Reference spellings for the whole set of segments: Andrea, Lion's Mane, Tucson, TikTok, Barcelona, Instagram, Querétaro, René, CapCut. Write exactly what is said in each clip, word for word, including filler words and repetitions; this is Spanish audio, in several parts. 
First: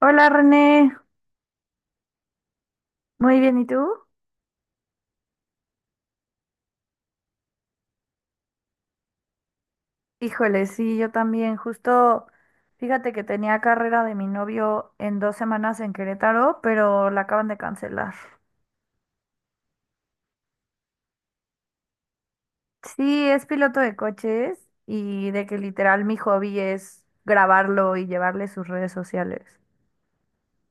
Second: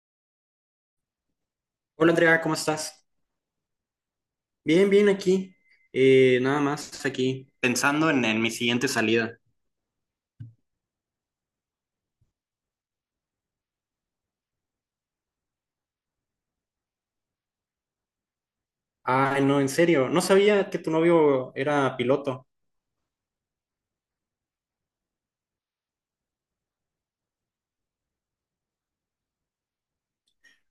Hola René, Hola Andrea, ¿cómo estás? muy bien, ¿y tú? Bien, bien aquí. Eh, nada más aquí, pensando en, en mi siguiente salida. Híjole, sí, yo también. Justo, fíjate que tenía carrera de mi novio en dos semanas en Querétaro, pero la acaban de cancelar. Ay, no, en serio, no sabía que tu novio era piloto. Sí, es piloto de coches y de que literal mi hobby es grabarlo y llevarle sus redes sociales.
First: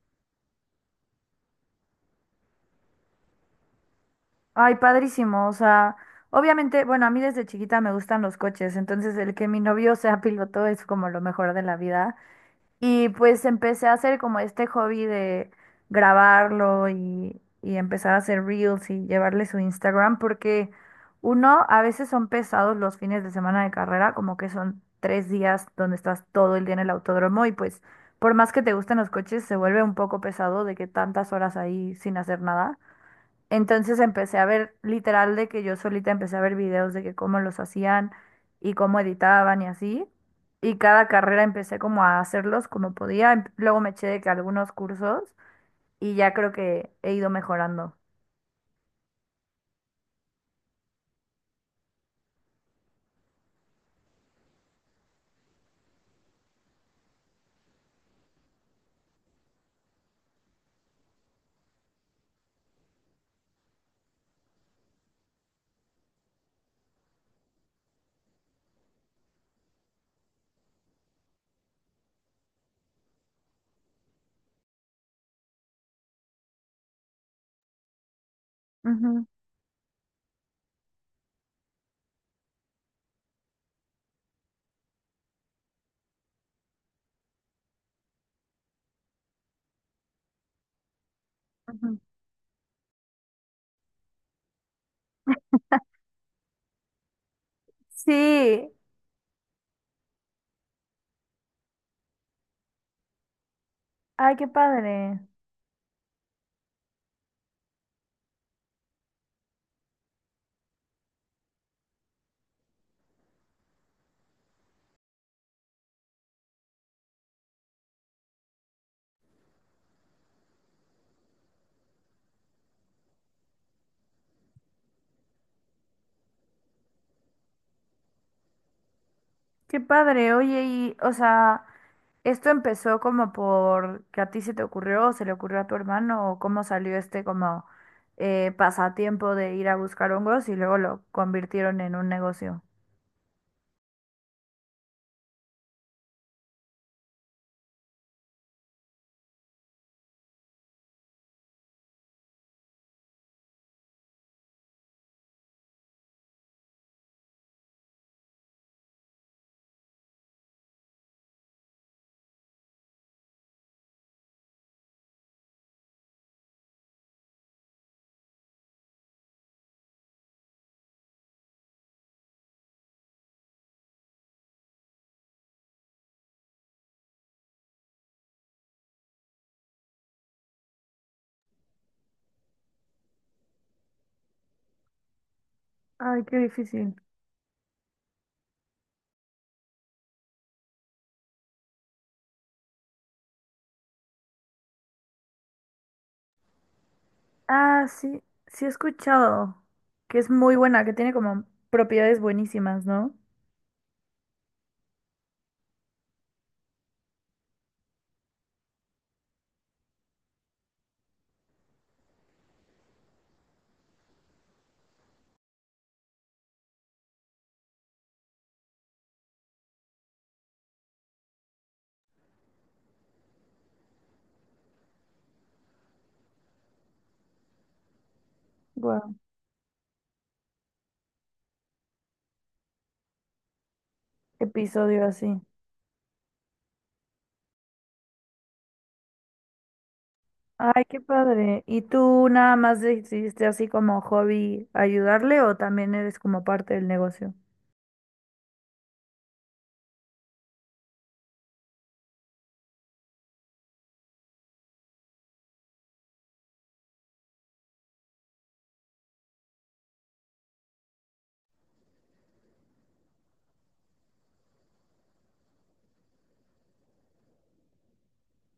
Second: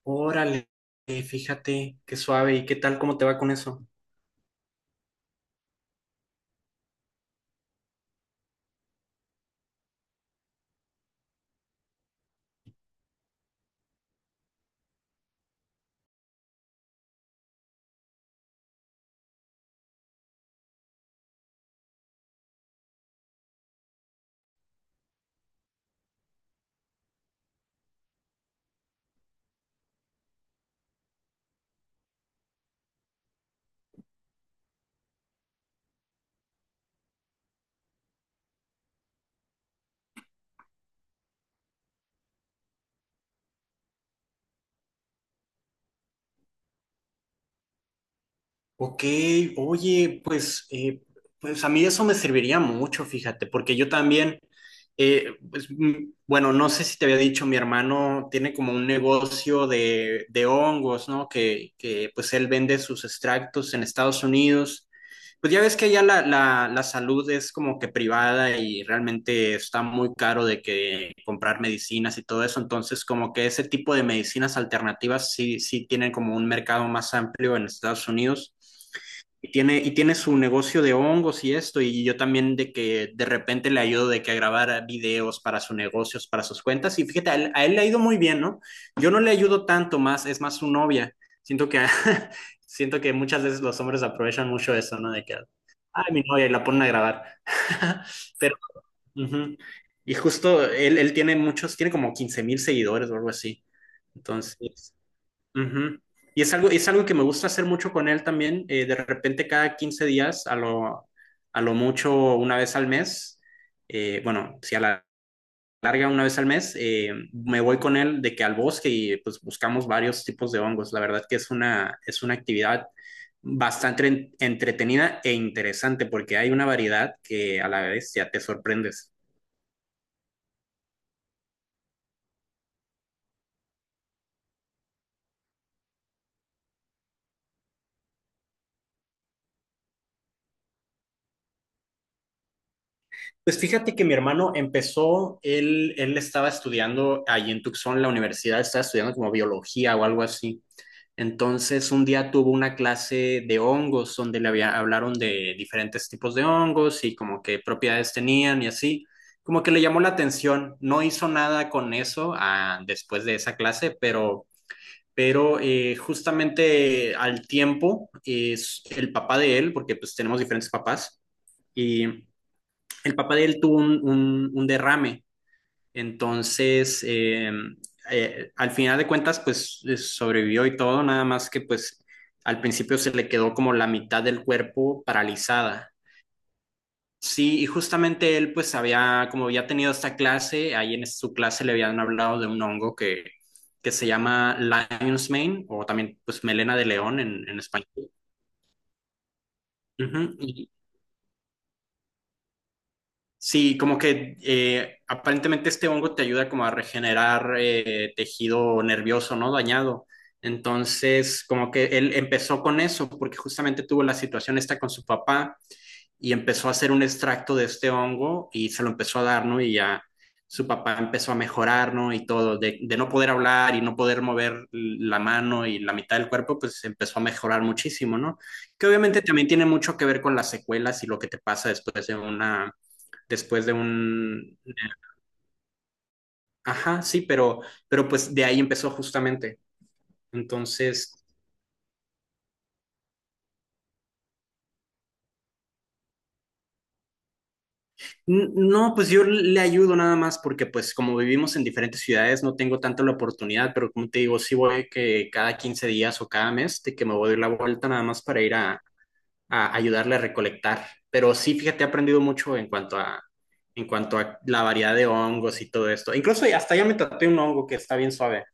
Órale, eh, fíjate, qué suave. ¿Y qué tal? ¿Cómo te va con eso? Ay, padrísimo, o sea, obviamente, bueno, a mí desde chiquita me gustan los coches, entonces el que mi novio sea piloto es como lo mejor de la vida. Y pues empecé a hacer como este hobby de grabarlo y, y empezar a hacer reels y llevarle su Instagram, porque uno, a veces son pesados los fines de semana de carrera, como que son tres días donde estás todo el día en el autódromo y pues por más que te gusten los coches, se vuelve un poco pesado de que tantas horas ahí sin hacer nada. Entonces empecé a ver, literal, de que yo solita empecé a ver videos de que cómo los hacían y cómo editaban y así. Y cada carrera empecé como a hacerlos como podía. Em- Luego me eché de que algunos cursos y ya creo que he ido mejorando. Ok, oye, pues, eh, pues a mí eso me serviría mucho, fíjate, porque yo también, eh, pues, mm, bueno, no sé si te había dicho, mi hermano tiene como un negocio de, de hongos, ¿no? Que, que pues él vende sus extractos en Estados Unidos, pues ya ves que ya la, la, la salud es como que privada y realmente está muy caro de que comprar medicinas y todo eso, entonces como que ese tipo de medicinas alternativas sí, sí tienen como un mercado más amplio en Estados Unidos. Ujú, Y tiene, y tiene su negocio de hongos y esto, y yo también de que de repente le ayudo de que a grabar videos para sus negocios, para sus cuentas, y fíjate, a él, a él le ha ido muy bien, ¿no? Yo no le ayudo tanto, más es más su novia. Siento que a, ujú. Siento que muchas veces los hombres aprovechan mucho eso, ¿no? De que, ay, mi novia, y la ponen a grabar. Pero, Sí, ujú. Y justo él, él tiene muchos, tiene como quince mil seguidores o algo así. ay, qué Entonces, padre, ujú. Y es algo, es algo que me gusta hacer mucho con él también. Eh, de repente, cada quince días, a lo, a lo mucho una vez al mes, eh, bueno, si a la larga una vez al mes, eh, me voy con él de que al bosque y pues buscamos varios tipos de hongos. La verdad que es una, es una actividad bastante entretenida e interesante porque hay una variedad que a la vez ya te sorprendes. qué padre. Oye, y, o sea, esto empezó como por que a ti se te ocurrió, o se le ocurrió a tu hermano, o cómo salió este como eh, pasatiempo de ir a buscar hongos y luego lo convirtieron en un negocio. Pues fíjate que mi hermano empezó, él, él estaba estudiando allí en Tucson, la universidad, estaba estudiando como biología o algo así. Entonces, un día tuvo una clase de hongos donde le había, hablaron de diferentes tipos de hongos y como qué propiedades tenían y así. Como que le llamó la atención. No hizo nada con eso ah, después de esa clase, pero, pero eh, justamente al tiempo es el papá de él, porque pues tenemos diferentes papás, y el papá de él tuvo un, un, un derrame. entonces, eh, eh, Al final de cuentas, pues eh, sobrevivió y todo, nada más que pues al principio se le quedó como la mitad del cuerpo paralizada. Ay, qué difícil. Sí, y justamente él pues había, como había tenido esta clase, ahí en su clase le habían hablado de un hongo que, que se llama Lion's Mane o también pues melena de león en, en Ah, español. sí, sí he escuchado que Ujú. es muy buena, que tiene como propiedades buenísimas, ¿no? Sí, como que eh, aparentemente este hongo te ayuda como a regenerar eh, tejido nervioso, ¿no? Dañado. Entonces, como que él empezó con eso porque justamente tuvo la situación esta con su papá y empezó a hacer un extracto de este hongo y se lo empezó a dar, ¿no? Y ya su papá empezó a mejorar, ¿no? Y todo, de, de no poder hablar y no poder mover la mano y la mitad del cuerpo, pues empezó a mejorar muchísimo, ¿no? Que Wow. obviamente también tiene mucho que ver con las secuelas y lo que te pasa después de una después de un... Episodio así. Ajá, sí, pero, pero pues de ahí empezó justamente. Ay, qué Entonces, padre. ¿Y tú nada más decidiste así como hobby ayudarle o también eres como parte del negocio? n- no, pues yo le ayudo nada más porque pues como vivimos en diferentes ciudades no tengo tanto la oportunidad, pero como te digo, sí voy que cada quince días o cada mes de que me voy a dar la vuelta nada más para ir a, a ayudarle a recolectar. Pero sí, fíjate, he aprendido mucho en cuanto a, en cuanto a la variedad de hongos y todo esto. Incluso hasta ya me traté un hongo que está bien suave,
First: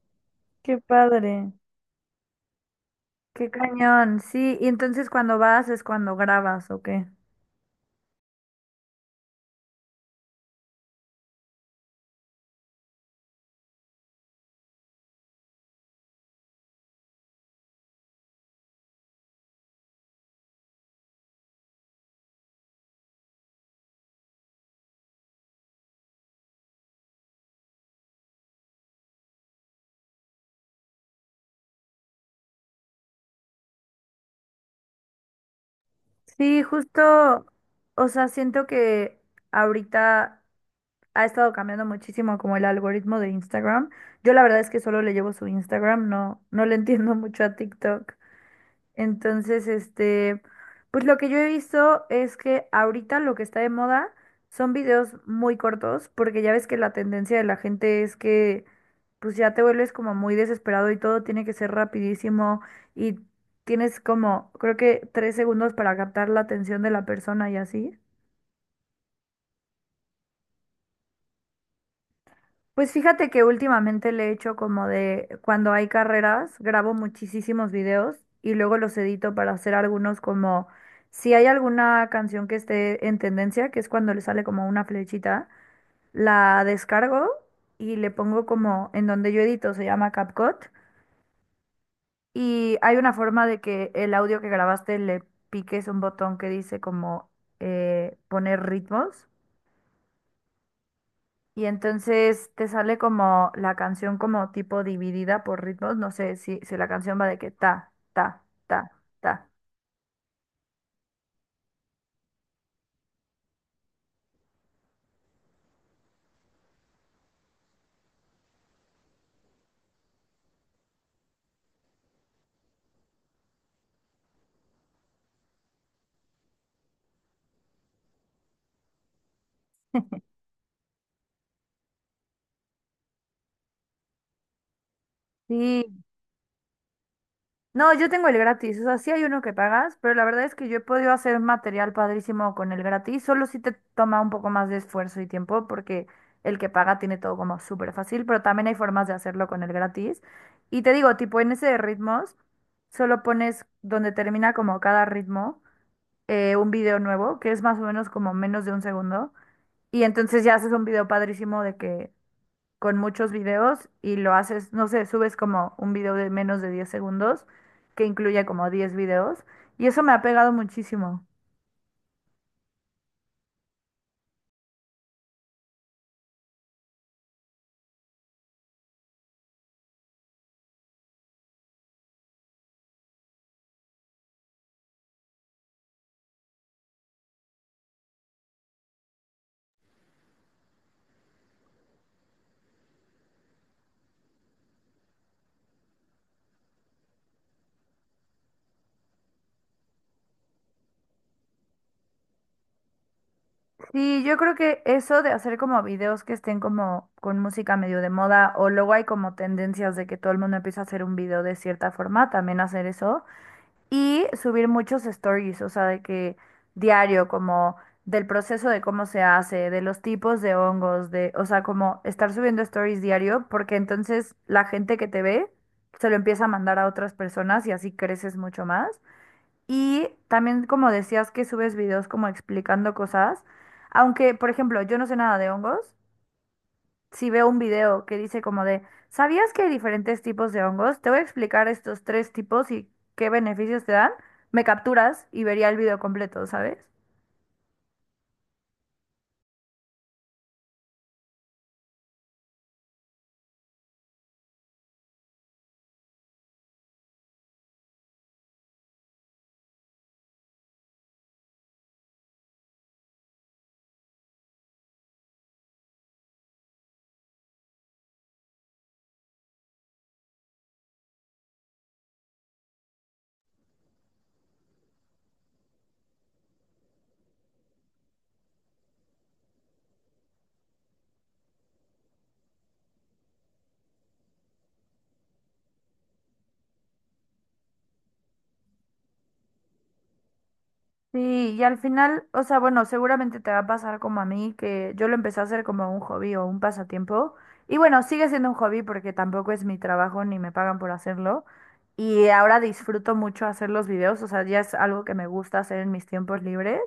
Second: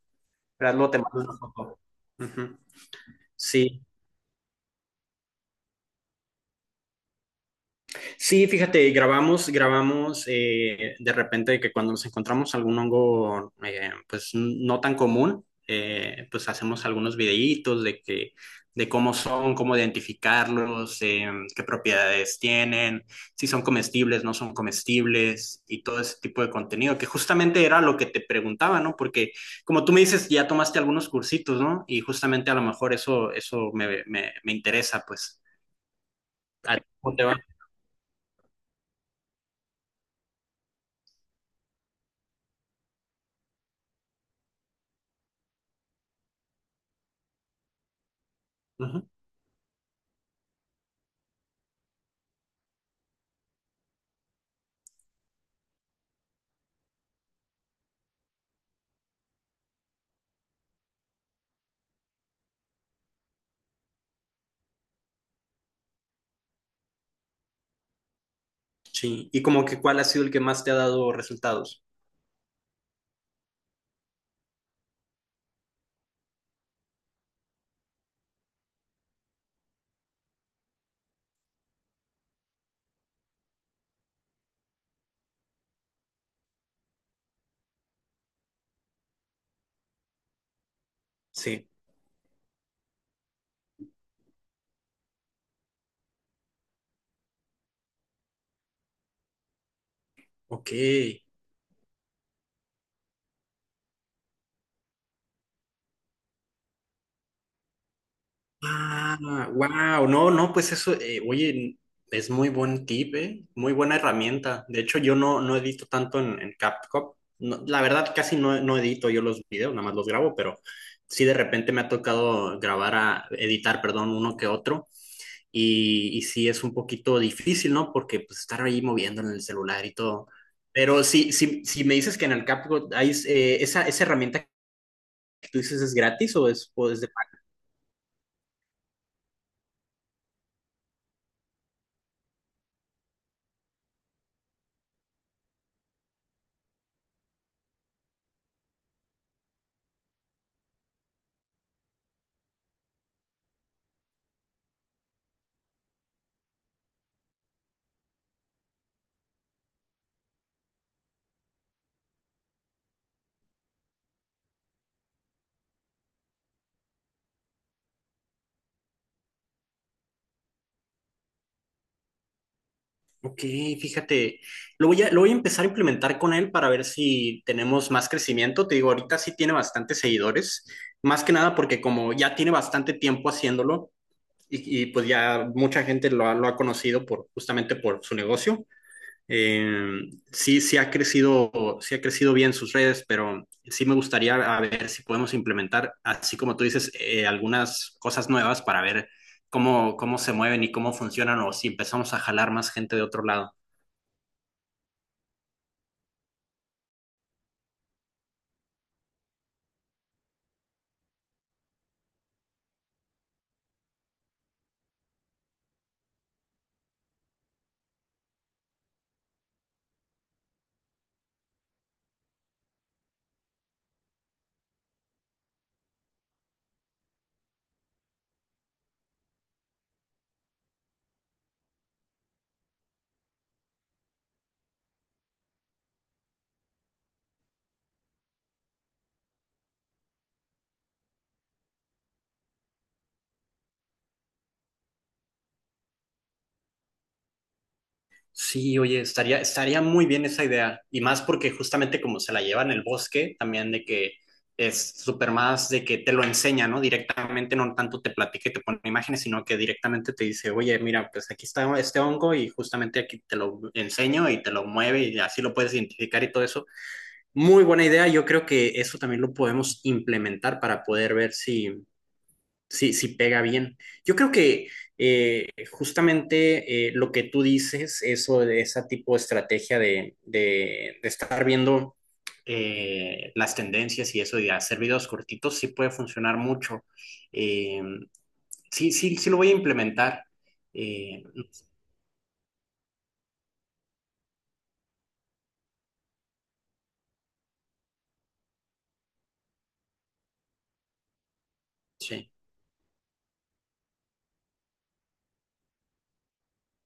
pero Qué luego te mando una padre. foto. Ujú. Qué Sí. cañón, sí, ¿y entonces cuando vas es cuando grabas, o qué? Sí, fíjate, grabamos, grabamos eh, de repente que cuando nos encontramos algún hongo, eh, pues no tan común, eh, pues hacemos algunos videitos de que, de cómo son, cómo identificarlos, eh, qué propiedades tienen, si son comestibles, no son comestibles y todo ese tipo de contenido, que justamente era lo que te preguntaba, ¿no? Porque como tú me dices, ya tomaste algunos cursitos, ¿no? Y justamente a lo mejor eso, eso me, me, me interesa, pues. Sí, ¿A ti cómo te va? justo, o sea, siento que ahorita ha estado cambiando muchísimo como el algoritmo de Instagram. Yo la verdad es que solo le llevo su Instagram, no, no le entiendo mucho a TikTok. Ujú. Entonces, este, pues lo que yo he visto es que ahorita lo que está de moda son videos muy cortos, porque ya ves que la tendencia de la gente es que pues ya te vuelves como muy desesperado y todo tiene que ser rapidísimo y tienes como, creo que tres segundos para captar la atención de la persona y así. Sí, y como que cuál ha sido el que más te ha dado resultados. Pues fíjate que últimamente le he hecho como de cuando hay carreras, grabo muchísimos videos y luego los edito para hacer algunos como si hay alguna canción que esté en tendencia, que es cuando le sale como una flechita, la descargo y le pongo como en donde yo edito, se llama CapCut Sí, y hay una forma de que el audio que grabaste le piques un botón que dice como eh, poner ritmos. ok. Y entonces te sale como la canción como tipo dividida por ritmos. No sé si, si la canción va de que ta, ta, ta, Ah, ta. wow, no, no, pues eso, eh, oye, es muy buen tip, eh, muy buena herramienta. De hecho, yo no, no edito tanto en, en CapCut. No, la verdad, casi no, no edito yo los videos, nada más los grabo, pero sí de repente me ha tocado grabar a, editar, perdón, uno que otro. y, y sí es un poquito difícil, ¿no? Porque pues estar ahí moviendo en el celular y todo. Pero sí, sí, si me dices que en el CapCut hay eh, esa, esa herramienta que tú dices, ¿es Sí. gratis o es, o es de pago? No, yo tengo el gratis. O sea, sí hay uno que pagas, pero la verdad es que yo he podido hacer material padrísimo con el gratis. Solo si te toma un poco más de esfuerzo y tiempo porque el que paga tiene todo como súper fácil, pero también hay formas de hacerlo con el gratis. Y te digo, tipo en ese de ritmos, solo pones donde termina como cada ritmo. Eh, un video nuevo, que es más o menos como menos de un segundo. Y entonces ya haces un video padrísimo de que con muchos videos y lo haces, no sé, subes como un video de menos de diez segundos, que incluye como diez videos. Y eso me ha pegado muchísimo. Ok, fíjate, lo voy a, lo voy a empezar a implementar con él para ver si tenemos más crecimiento. Te digo, ahorita sí tiene bastantes seguidores, más que nada porque como ya tiene bastante tiempo haciéndolo y, y pues ya mucha gente lo ha, lo ha conocido por, justamente por su negocio. Eh, sí, sí ha crecido, sí ha crecido bien sus redes, pero sí me gustaría a ver si podemos implementar, así como tú dices, eh, algunas cosas nuevas para ver cómo, cómo se mueven y cómo funcionan o si empezamos a jalar más gente de otro lado. Sí, yo creo que eso de hacer como videos que estén como con música medio de moda, o luego hay como tendencias de que todo el mundo empieza a hacer un video de cierta forma, también hacer eso. Y subir muchos stories, o sea, de que diario, como del proceso de cómo se hace, de los tipos de hongos, de, o sea, como estar subiendo stories diario, porque entonces la gente que te ve se lo empieza a mandar a otras personas y así creces mucho más. Y también, como decías, que subes videos como explicando cosas, aunque, por ejemplo, yo no sé nada de hongos, si veo un video que dice como de, ¿sabías que hay diferentes tipos de hongos? Te voy a explicar estos tres tipos y qué beneficios te dan. Me capturas y vería el video completo, ¿sabes? Sí, oye, estaría, estaría muy bien esa idea. Y más porque justamente como se la lleva en el bosque, también de que es súper más de que te lo enseña, ¿no? Directamente, no tanto te platica y te pone imágenes, sino que directamente te dice, oye, mira, pues aquí está este hongo y justamente aquí te lo enseño y te lo mueve y así lo puedes identificar y todo eso. Muy buena idea. Yo creo que eso también lo podemos implementar para poder ver si sí, sí pega bien. Yo creo que eh, justamente eh, lo que tú dices, eso de esa tipo de estrategia de, de- de estar viendo eh, las tendencias y eso y hacer videos cortitos, sí puede funcionar mucho. Eh, sí, sí, sí lo voy a implementar. Eh, Sí, y al final, o sea, bueno, seguramente te va a pasar como a mí, que yo lo empecé a hacer como un hobby o un pasatiempo. Y bueno, sigue siendo un hobby porque tampoco es mi trabajo ni me pagan por hacerlo. Y sí. ahora disfruto mucho hacer los videos, o sea, ya es algo que me gusta hacer en mis tiempos libres.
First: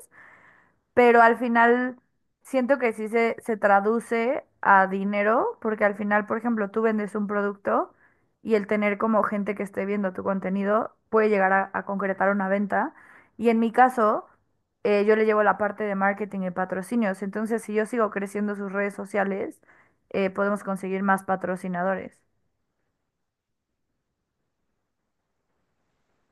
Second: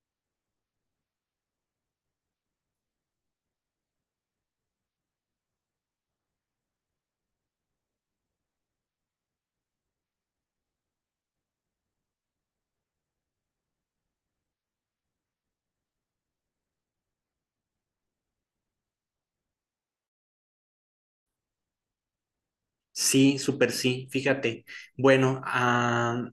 Pero al final siento que sí se, se traduce a dinero, porque al final, por ejemplo, tú vendes un producto y el tener como gente que esté viendo tu contenido puede llegar a, a concretar una venta. Y en mi caso, eh, yo le llevo la parte de marketing y patrocinios. Entonces, si yo sigo creciendo sus redes sociales, eh, podemos conseguir más patrocinadores. Sí, súper sí, fíjate. Bueno, ah,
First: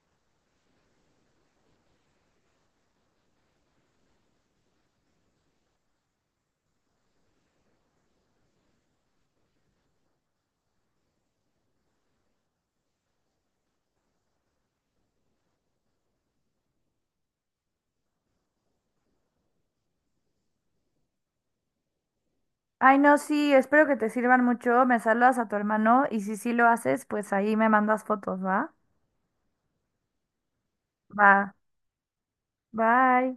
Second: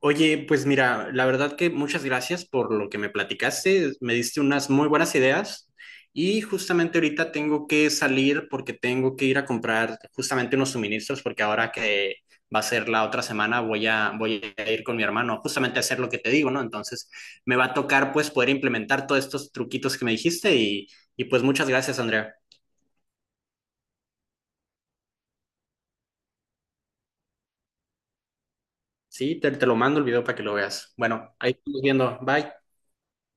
oye, pues mira, la verdad que muchas gracias por lo que me platicaste, me diste unas muy buenas ideas y justamente ahorita tengo que salir porque tengo que ir a comprar justamente unos suministros porque ahora que va a ser la otra semana voy a, voy a ir con mi hermano justamente a hacer lo que te digo, ¿no? Entonces me va a tocar pues poder implementar todos estos truquitos que me dijiste y, y pues muchas gracias, Andrea. Ay, no, sí, espero que te sirvan mucho. Me saludas a tu hermano y si sí lo haces, pues ahí me mandas fotos, ¿va? Sí, te, te lo mando el video para que lo veas. Bueno, Va, ahí estamos viendo. Bye. bye.